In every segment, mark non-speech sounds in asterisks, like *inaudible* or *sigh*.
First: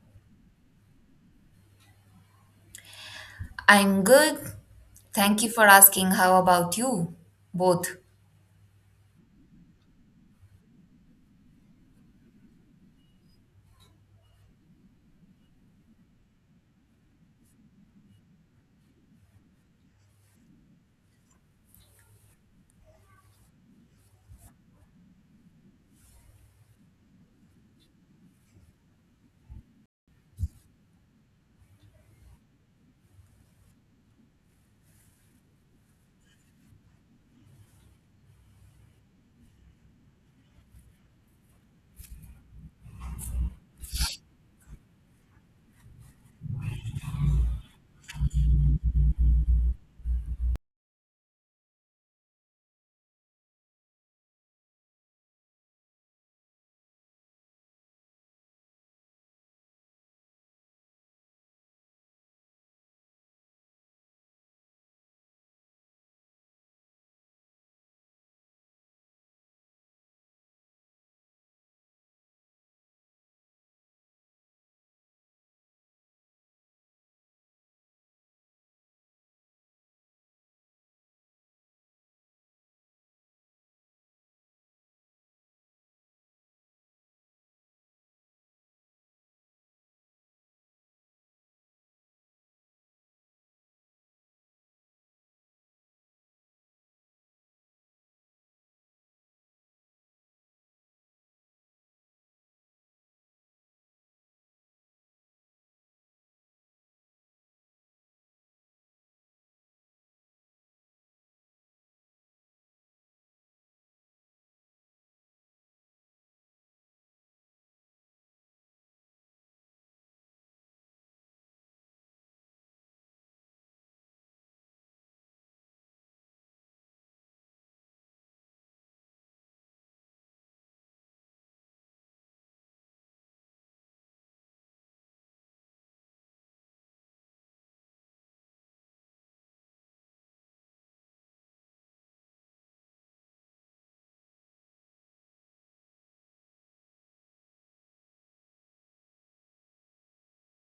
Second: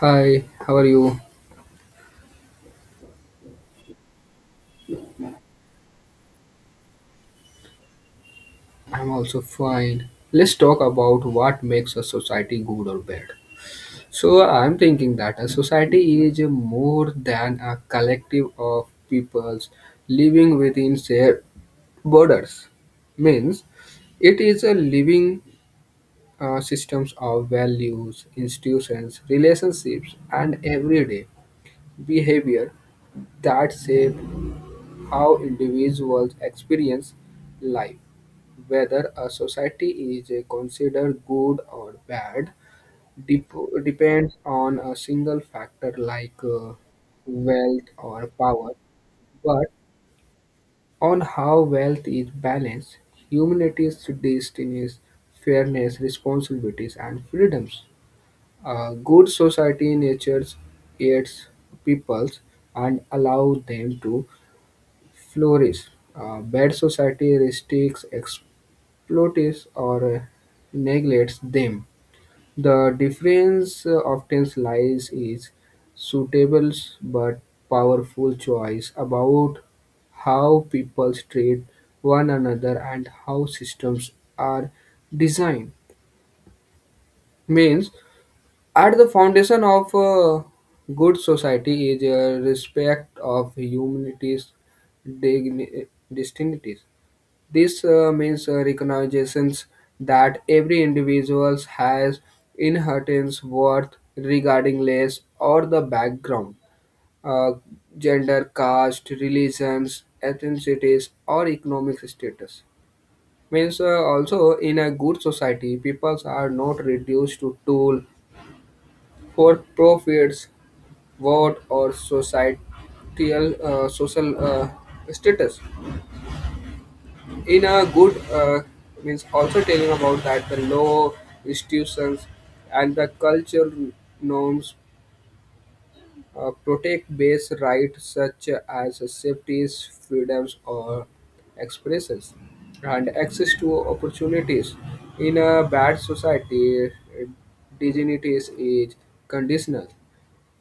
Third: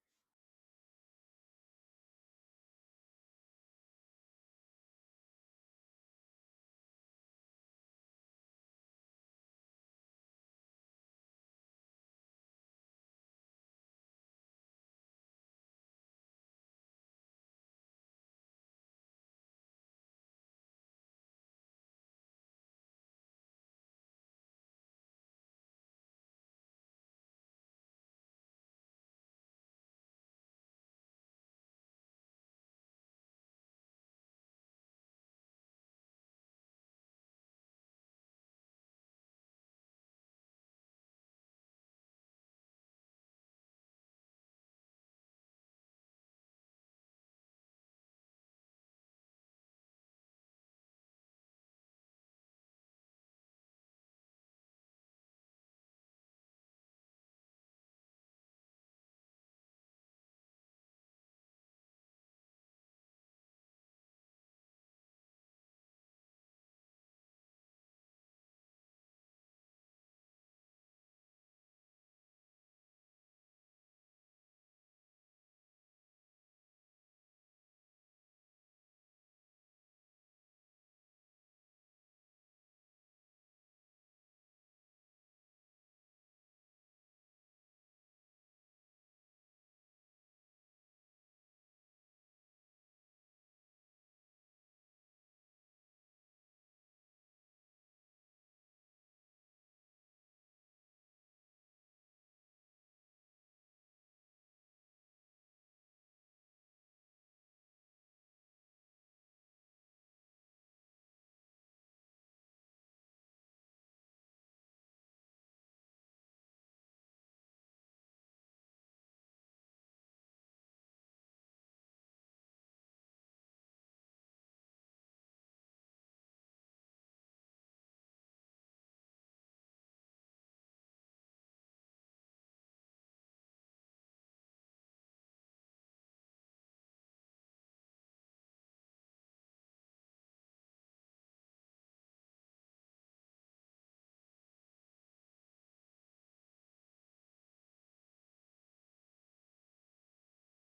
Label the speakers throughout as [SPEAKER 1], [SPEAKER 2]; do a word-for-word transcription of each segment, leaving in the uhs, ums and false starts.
[SPEAKER 1] Hi, how are you?
[SPEAKER 2] I'm good. Thank you for asking. How about you? Both.
[SPEAKER 1] I'm also fine. Let's talk about what makes a society good or bad. So, I'm thinking that a society is more than a collective of peoples living within shared borders. Means it is a living uh, systems of values, institutions, relationships, and everyday behavior that shape how individuals experience life, whether a society is uh, considered good or bad, dep- depends on a single factor like uh, wealth or power, but on how wealth is balanced, humanity's destinies, fairness, responsibilities, and freedoms. A good society nurtures its peoples and allows them to flourish. Uh, bad society restricts, exploits, or uh, neglects them. The difference uh, often lies is suitable but powerful choice about how people treat one another and how systems are designed. Means, at the foundation of a good society is a respect of humanity's digni- distinctives. This uh, means uh, recognitions that every individual has inherent worth regarding race or the background, uh, gender, caste, religions, ethnicities, or economic status. Means uh, also in a good society, peoples are not reduced to tool for profits, vote, or societal uh, social uh, status. In a good uh, means also telling about that the law institutions and the cultural norms uh, protect base rights such as safeties freedoms or expressions and access to opportunities in a bad society uh, dignity is conditional.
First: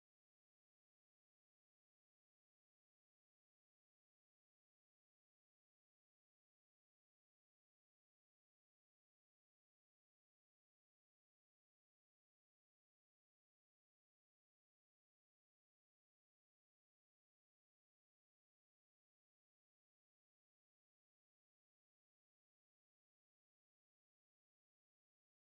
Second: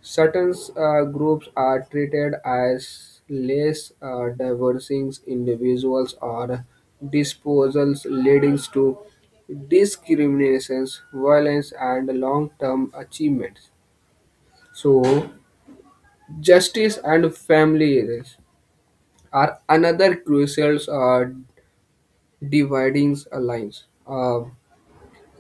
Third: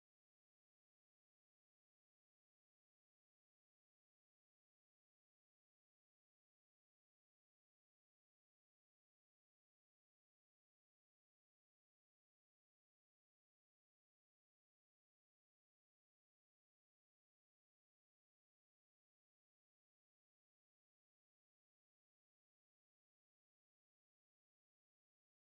[SPEAKER 1] Certain uh, groups are treated as less uh, diverging individuals or disposals, leading to discriminations, violence, and long-term achievements. So, justice and families are another crucial uh, dividing lines. Uh,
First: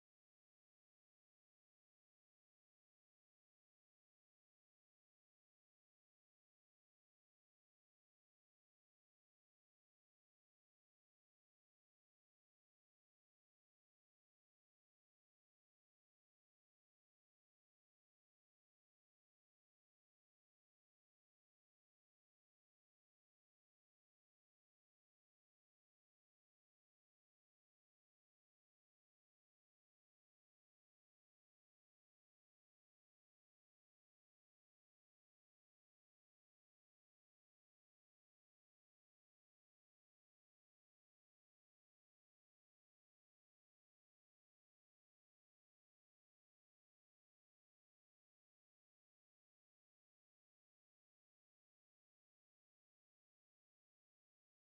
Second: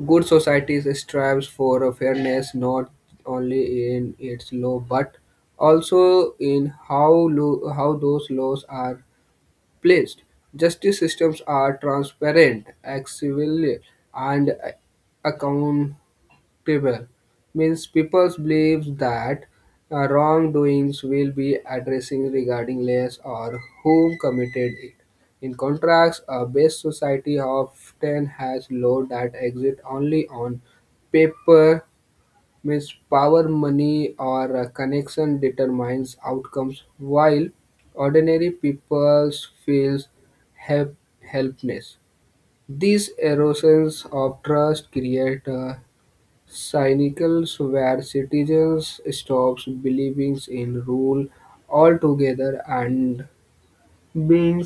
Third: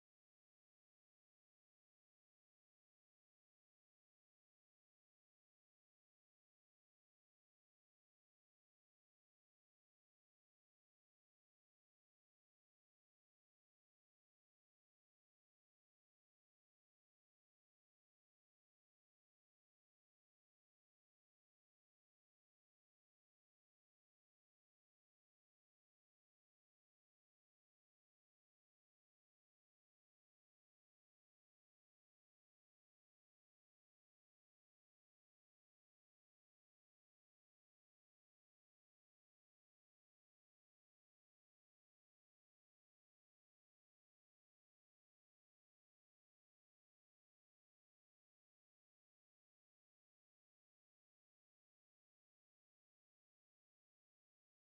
[SPEAKER 1] Good societies strives for a fairness not only in its law but also in how lo- how those laws are placed. Justice systems are transparent, accessible, and accountable table means people believe that uh, wrongdoings will be addressing regarding less or whom committed it. In contrast, a base society often has law that exist only on paper, means power, money, or a connection determines outcomes, while ordinary people feels help- helpless. These erosions of trust create a cynicals where citizens stop believing in rule altogether and begin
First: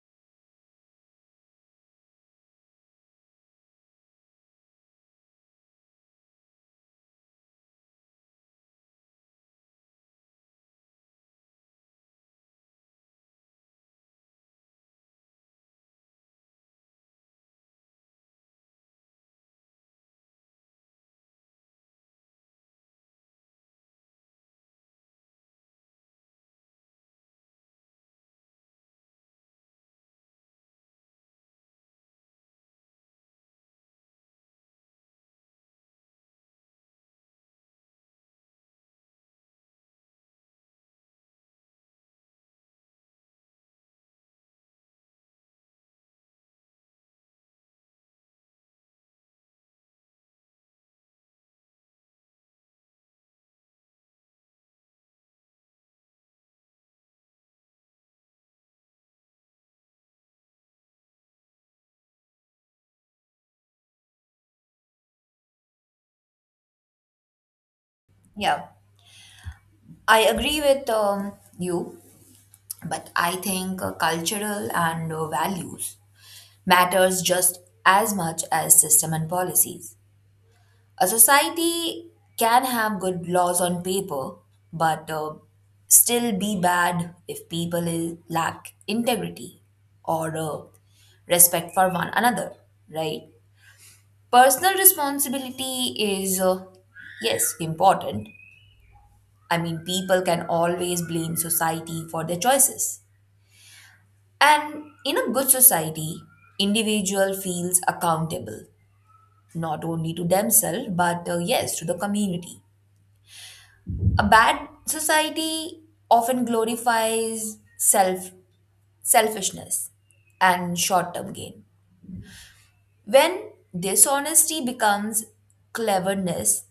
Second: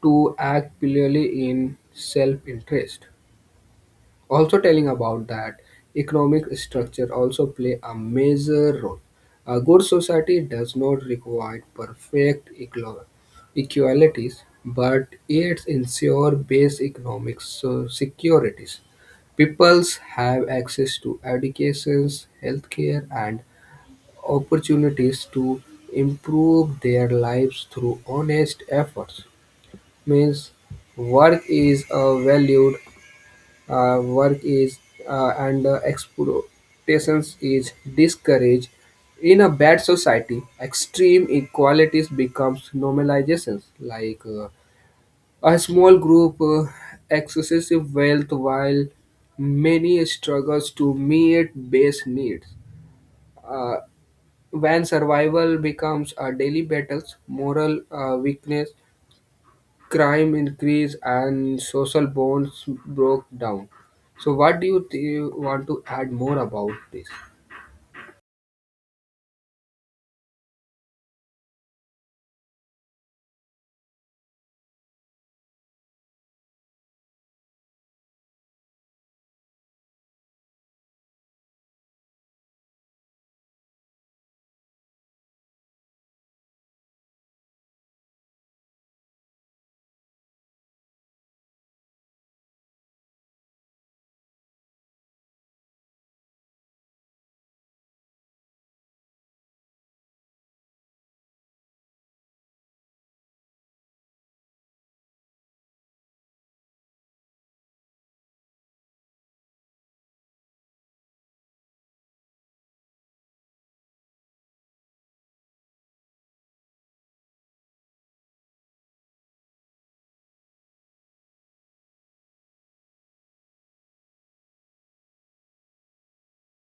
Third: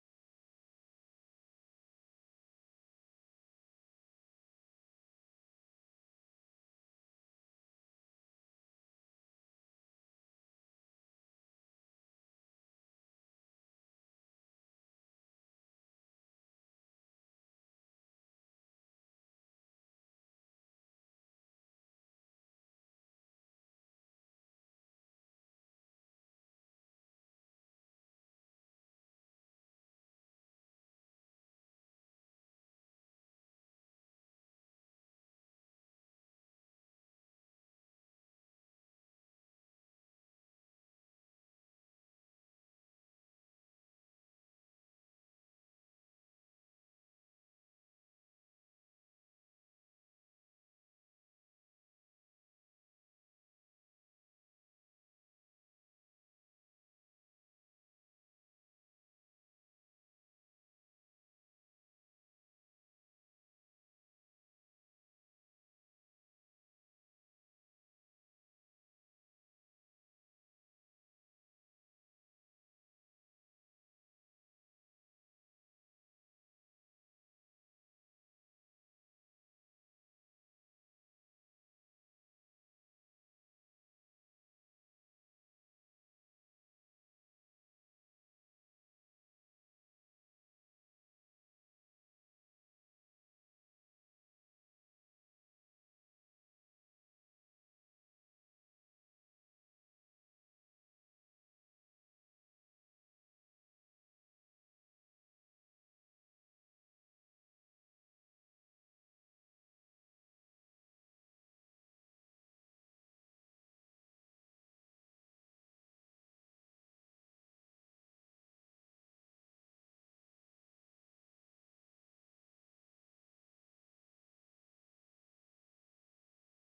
[SPEAKER 1] to act purely in self-interest also telling about that economic structure also play a major role a good society does not require perfect equal- equalities but it ensures base economic so- securities peoples have access to educations healthcare and opportunities to improve their lives through honest efforts means work is uh, valued uh, work is uh, and uh, exploitations is discouraged in a bad society extreme inequalities becomes normalizations like uh, a small group uh, excessive wealth while many struggles to meet base needs uh, when survival becomes a daily battles moral uh, weakness crime increased and social bonds broke down. So, what do you th- want to add more about this?
[SPEAKER 2] Yeah, I agree with um, you, but I think uh, cultural and uh, values matters just as much as system and policies. A society can have good laws on paper, but uh, still be bad if people i- lack integrity or uh, respect for one another, right? Personal responsibility is, uh, yes, important. I mean, people can always blame society for their choices. And in a good society, individual feels accountable, not only to themselves, but uh, yes, to the community. A bad society often glorifies self selfishness and short-term gain. When dishonesty becomes cleverness,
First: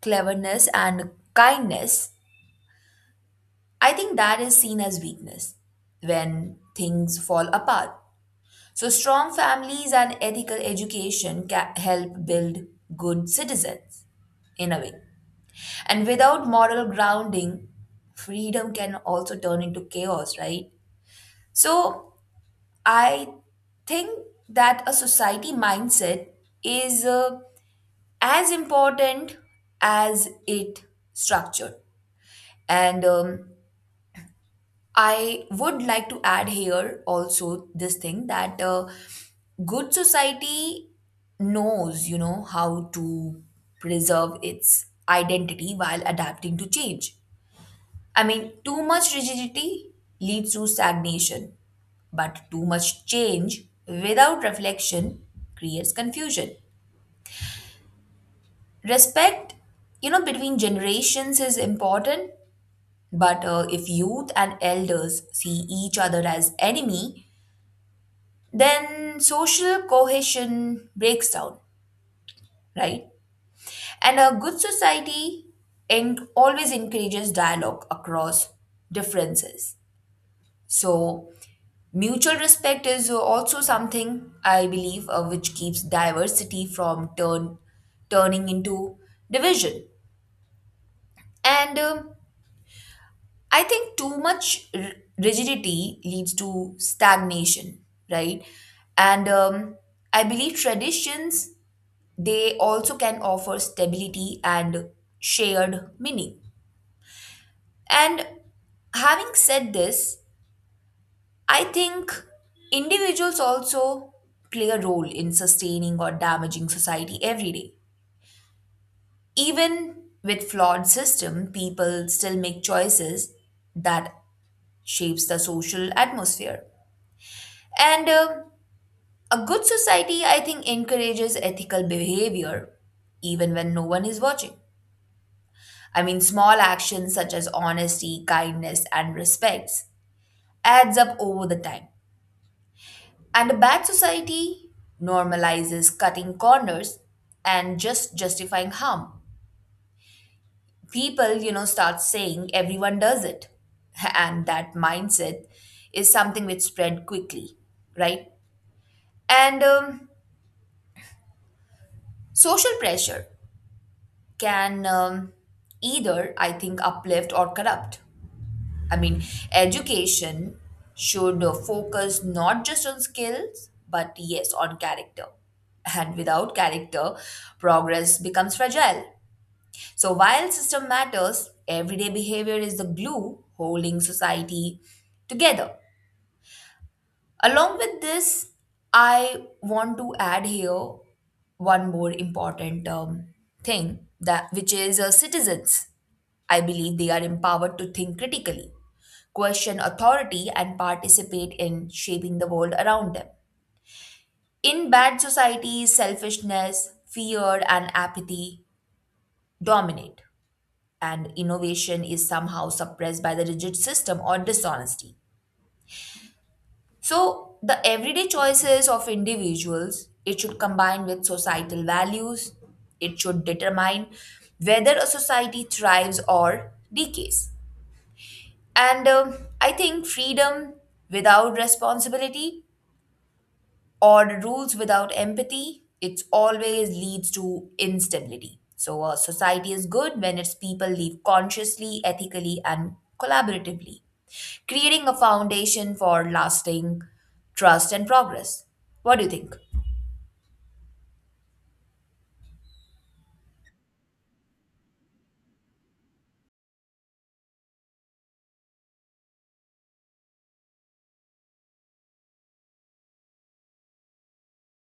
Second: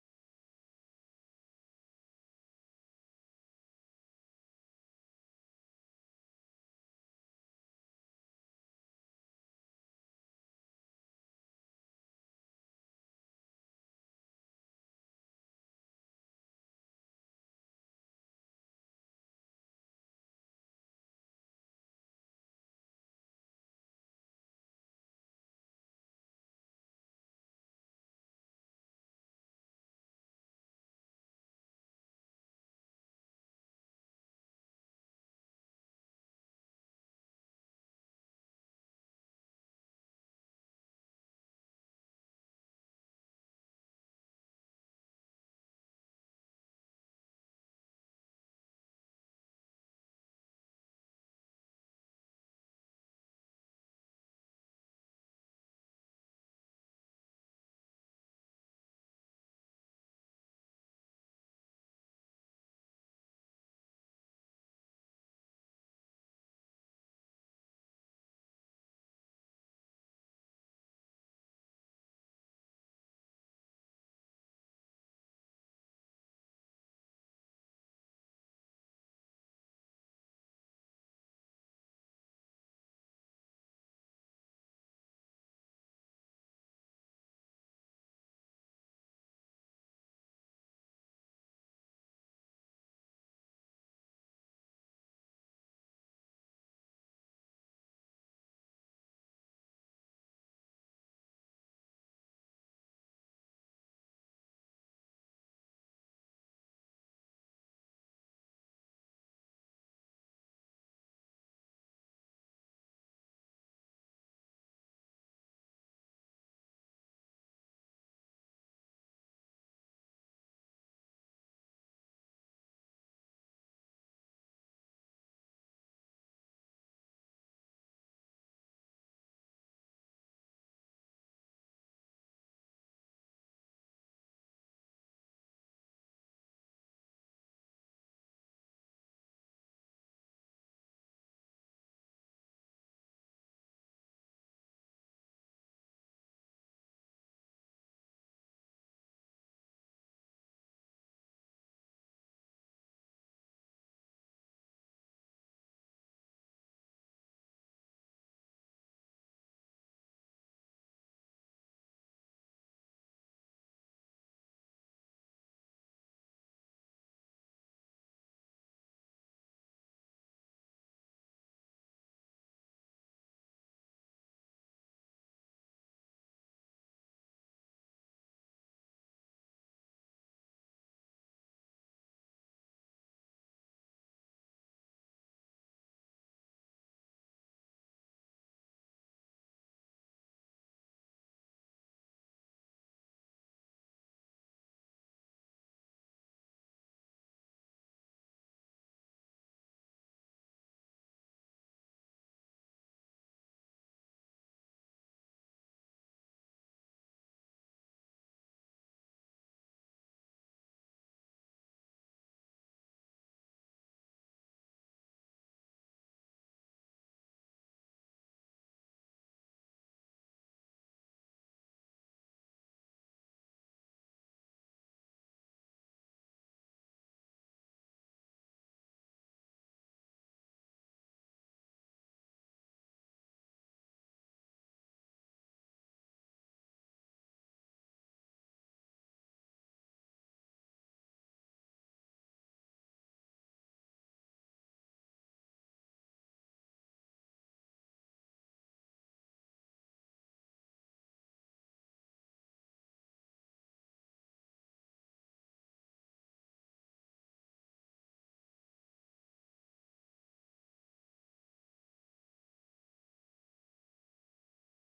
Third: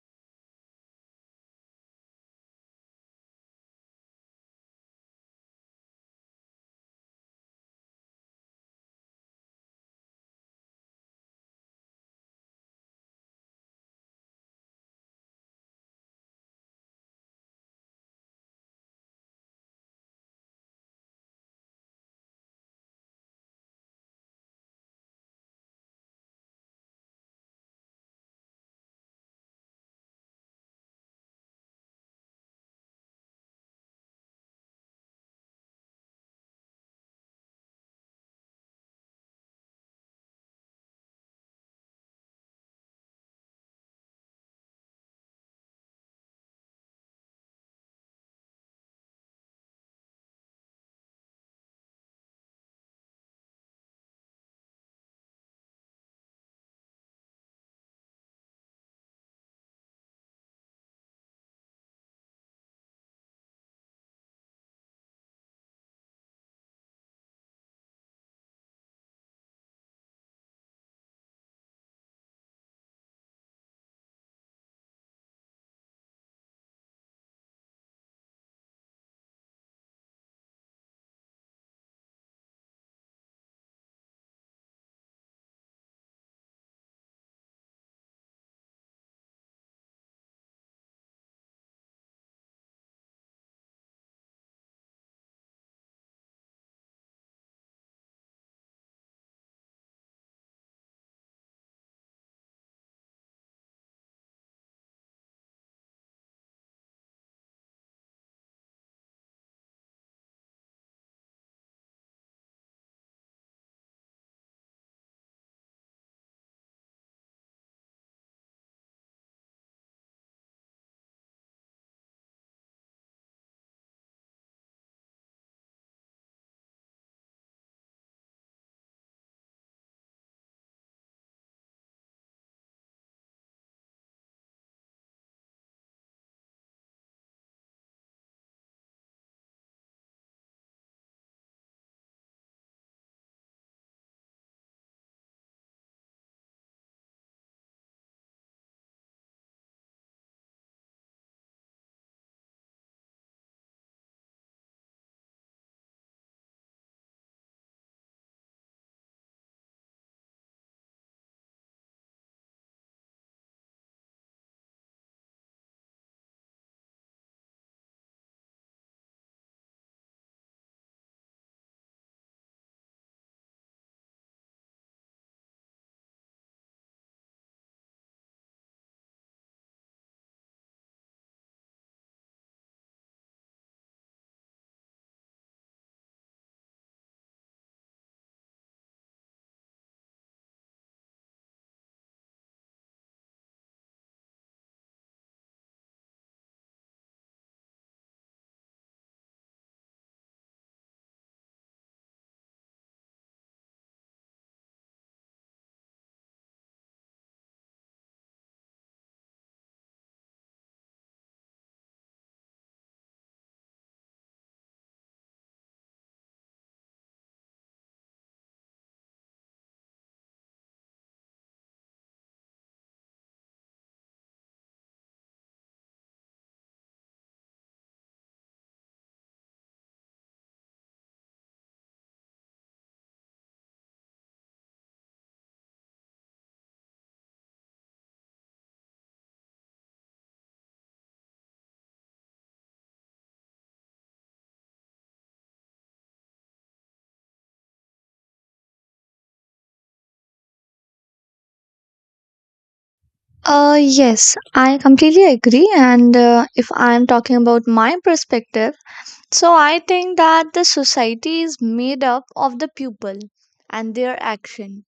[SPEAKER 2] cleverness and kindness I think that is seen as weakness when things fall apart. So, strong families and ethical education can help build good citizens in a way. And without moral grounding, freedom can also turn into chaos, right? So, I think that a society mindset is uh, as important as it structured. And um, I would like to add here also this thing that uh, good society knows, you know, how to preserve its identity while adapting to change. I mean, too much rigidity leads to stagnation, but too much change without reflection creates confusion. Respect, you know, between generations is important, but uh, if youth and elders see each other as enemy, then social cohesion breaks down, right? And a good society en- always encourages dialogue across differences. So, mutual respect is also something I believe uh, which keeps diversity from turn turning into division. And um, I think too much r- rigidity leads to stagnation, right? And um, I believe traditions They also can offer stability and shared meaning. And having said this, I think individuals also play a role in sustaining or damaging society every day. Even with flawed system, people still make choices that shapes the social atmosphere. And um a good society, I think, encourages ethical behavior even when no one is watching. I mean, small actions such as honesty, kindness, and respects adds up over the time. And a bad society normalizes cutting corners and just justifying harm. People, you know, start saying everyone does it. *laughs* And that mindset is something which spread quickly, right? And um, social pressure can um, either, I think, uplift or corrupt. I mean, education should uh, focus not just on skills, but yes, on character. And without character, progress becomes fragile. So, while system matters, everyday behavior is the glue holding society together. Along with this, I want to add here one more important um, thing that which is uh, citizens I believe they are empowered to think critically, question authority, and participate in shaping the world around them. In bad societies, selfishness, fear, and apathy dominate, and innovation is somehow suppressed by the rigid system or dishonesty. So, the everyday choices of individuals, it should combine with societal values. It should determine whether a society thrives or decays. And um I think freedom without responsibility or rules without empathy, it always leads to instability. So a society is good when its people live consciously, ethically, and collaboratively, creating a foundation for lasting trust and progress. What do you think?
[SPEAKER 3] Uh, yes, I completely agree. And uh, if I'm talking about my perspective, so I think that the society is made up of the people and their action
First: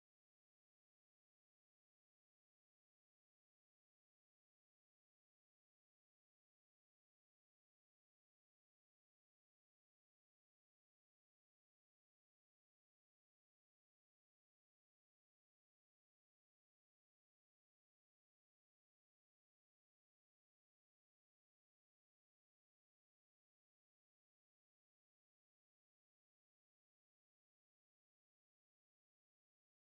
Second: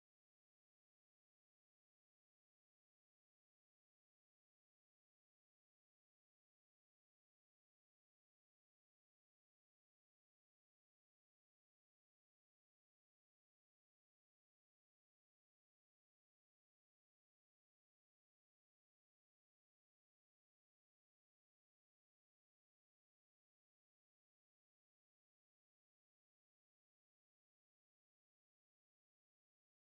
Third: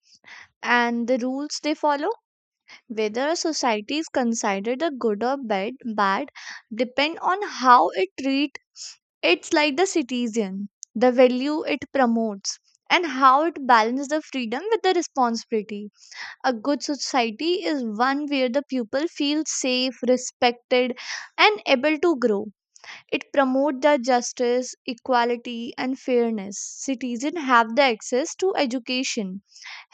[SPEAKER 3] and the rules they follow. Whether a society is considered a good or bad, bad depend on how it treat it's like the citizen, the value it promotes, and how it balances the freedom with the responsibility. A good society is one where the pupil feels safe, respected, and able to grow. It promotes the justice, equality, and fairness. Citizens have the access to education,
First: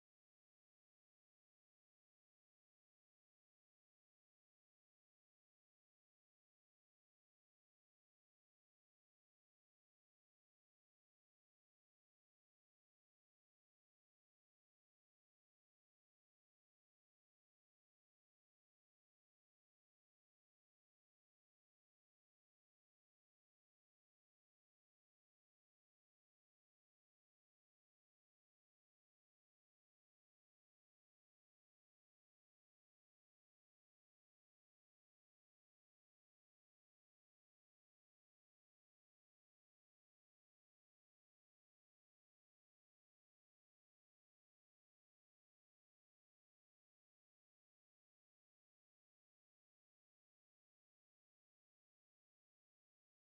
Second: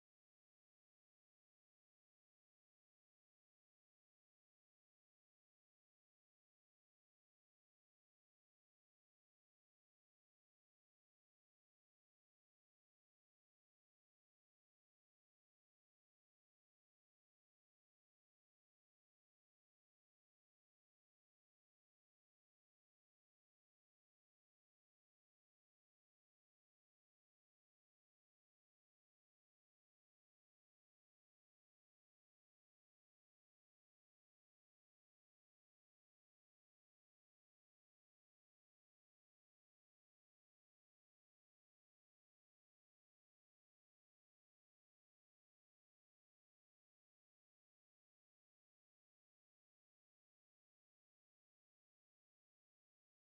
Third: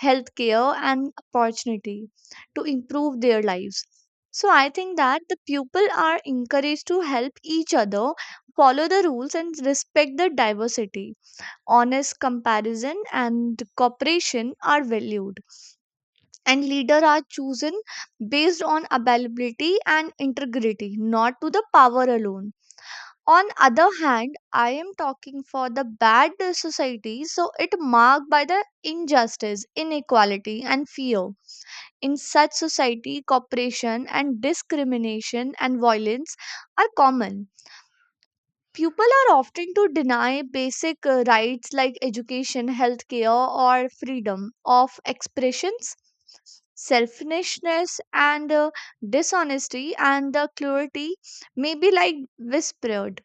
[SPEAKER 3] healthcare, and opportunity to improve their lives. So I think that the people are encouraged to help each other, follow the rules, and respect the diversity. Honest comparison and cooperation are valued, and leader are chosen based on availability and integrity, not to the power alone. On other hand, I am talking for the bad society, so it marked by the injustice, inequality, and fear. In such society cooperation and discrimination and violence are common. People are often to deny basic uh, rights like education, healthcare, or freedom of expressions. Selfishness and uh, dishonesty and the cruelty may be like whispered,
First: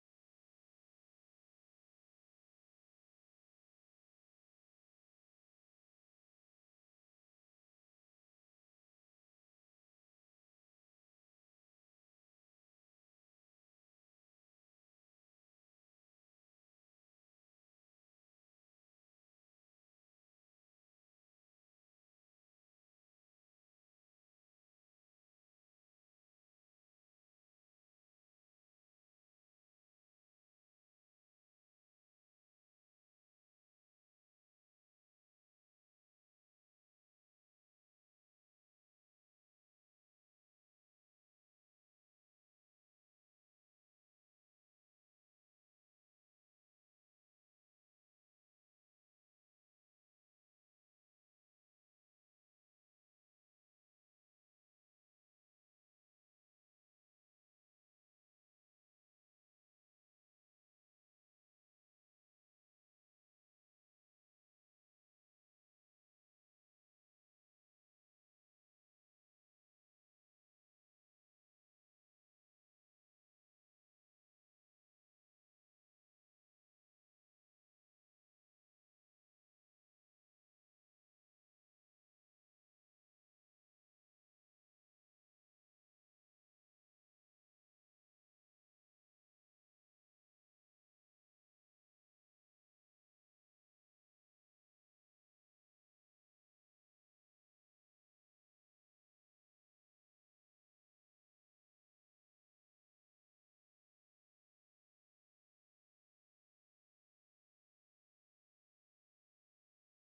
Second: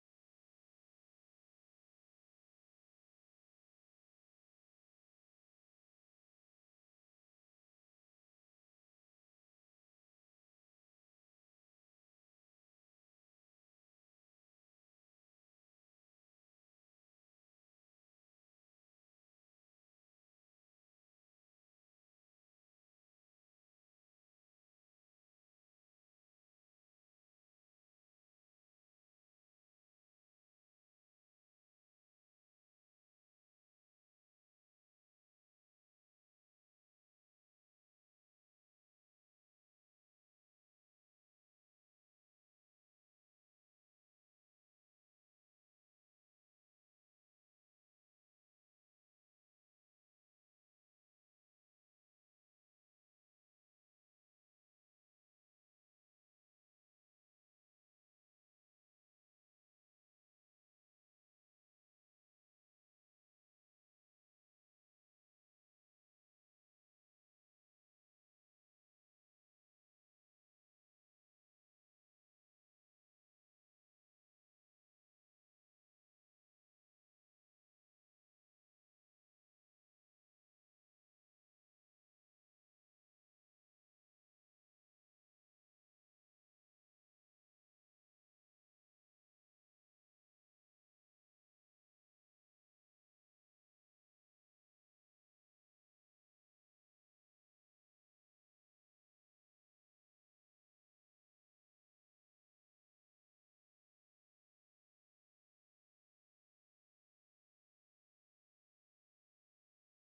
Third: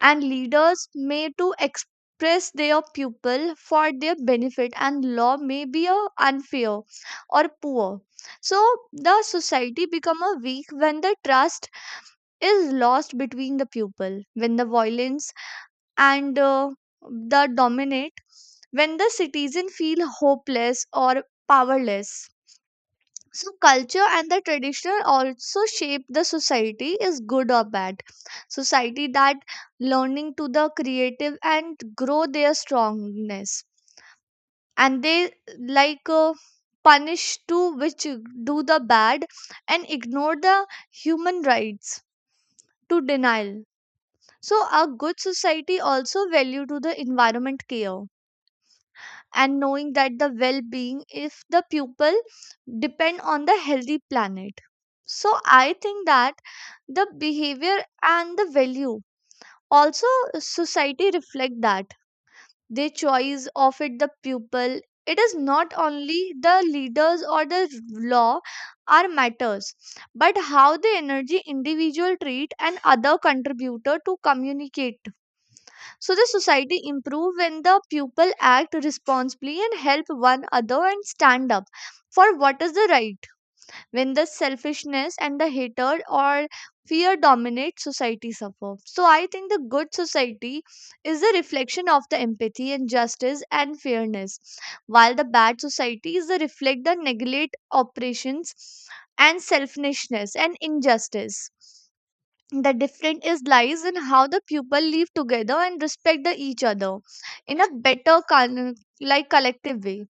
[SPEAKER 3] and leaders may to express their people for their benefit, and law may be uh, unfair or poor. So the society become a weak when the trust is lost between the people, when the violence and uh, the dominate, when the citizen feel hopeless or powerless. So culture and the tradition also shape the society is good or bad. Society that learning to the creative and grow their strongness, and they like uh, punish to which do the bad and ignore the human rights to denial. So a good society also value to the environment care and knowing that the well-being if the pupil depend on the healthy planet. So I think that the behavior and the value also society reflect that their choice of it the pupil, it is not only the leaders or the law are matters, but how the energy individual treat and other contributor to communicate. So the society improve when the people act responsibly and help one another and stand up for what is the right. When the selfishness and the hatred or fear dominate, society suffer. So I think the good society is a reflection of the empathy and justice and fairness, while the bad society is a reflect the neglect operations and selfishness and injustice. The difference is lies in how the pupil live together and respect the each other in a better con- like collective way.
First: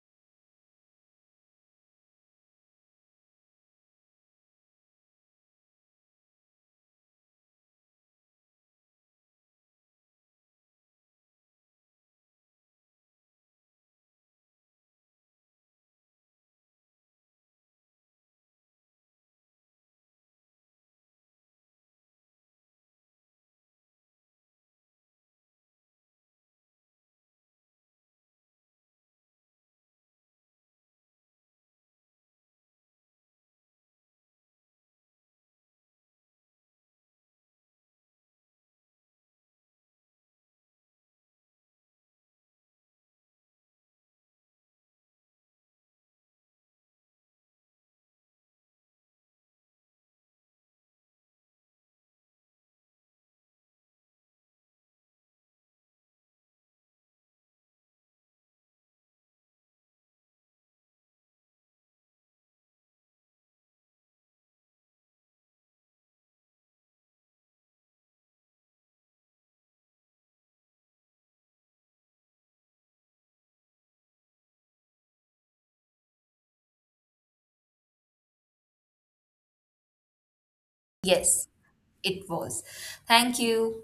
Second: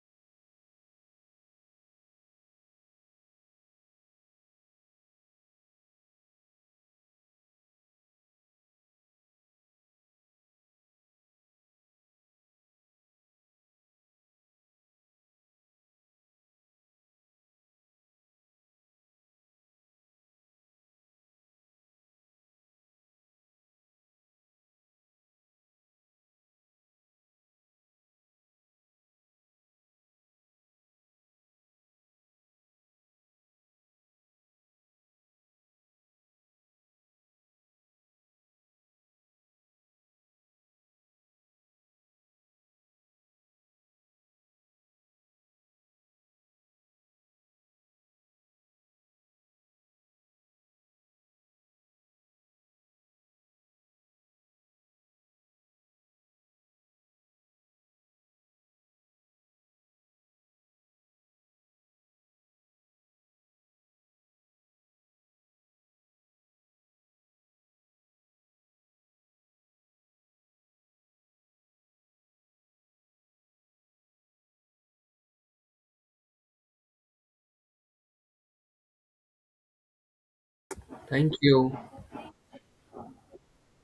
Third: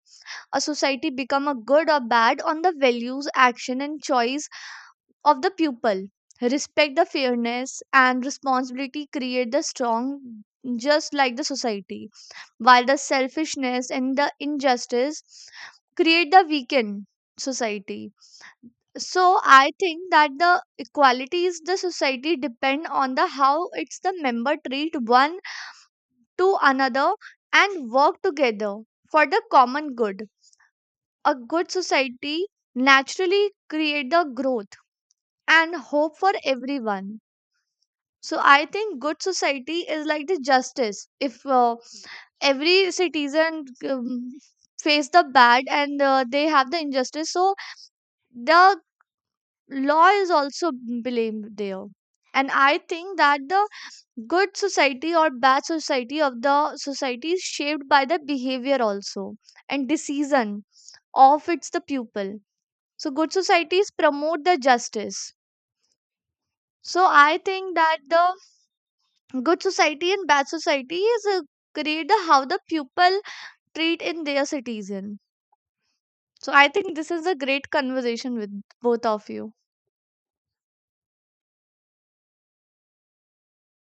[SPEAKER 3] A society become a good or bad on the values action and choice of the pupil. Respect the fairness and responsibility create the strong, just like the society, while the selfishness and the injustice create the weakened society. So I think that the equalities the society depend on the how it's the member treat one to another and work together for the common good. A good society naturally create the growth and hope for everyone. So I think good society is like the justice if uh, every citizen um, face the bad and uh, they have the injustice, so the law is also blamed there. And I think that the good society or bad society of the society is shaped by the behavior also and decision of its the pupil. So good societies promote the justice. So I think that the good society and bad society is a great the how the pupil treat in their citizen. So I think this is a great conversation with both of you.
[SPEAKER 1] Thank
[SPEAKER 2] Yes,
[SPEAKER 1] you.
[SPEAKER 2] it was. Thank you.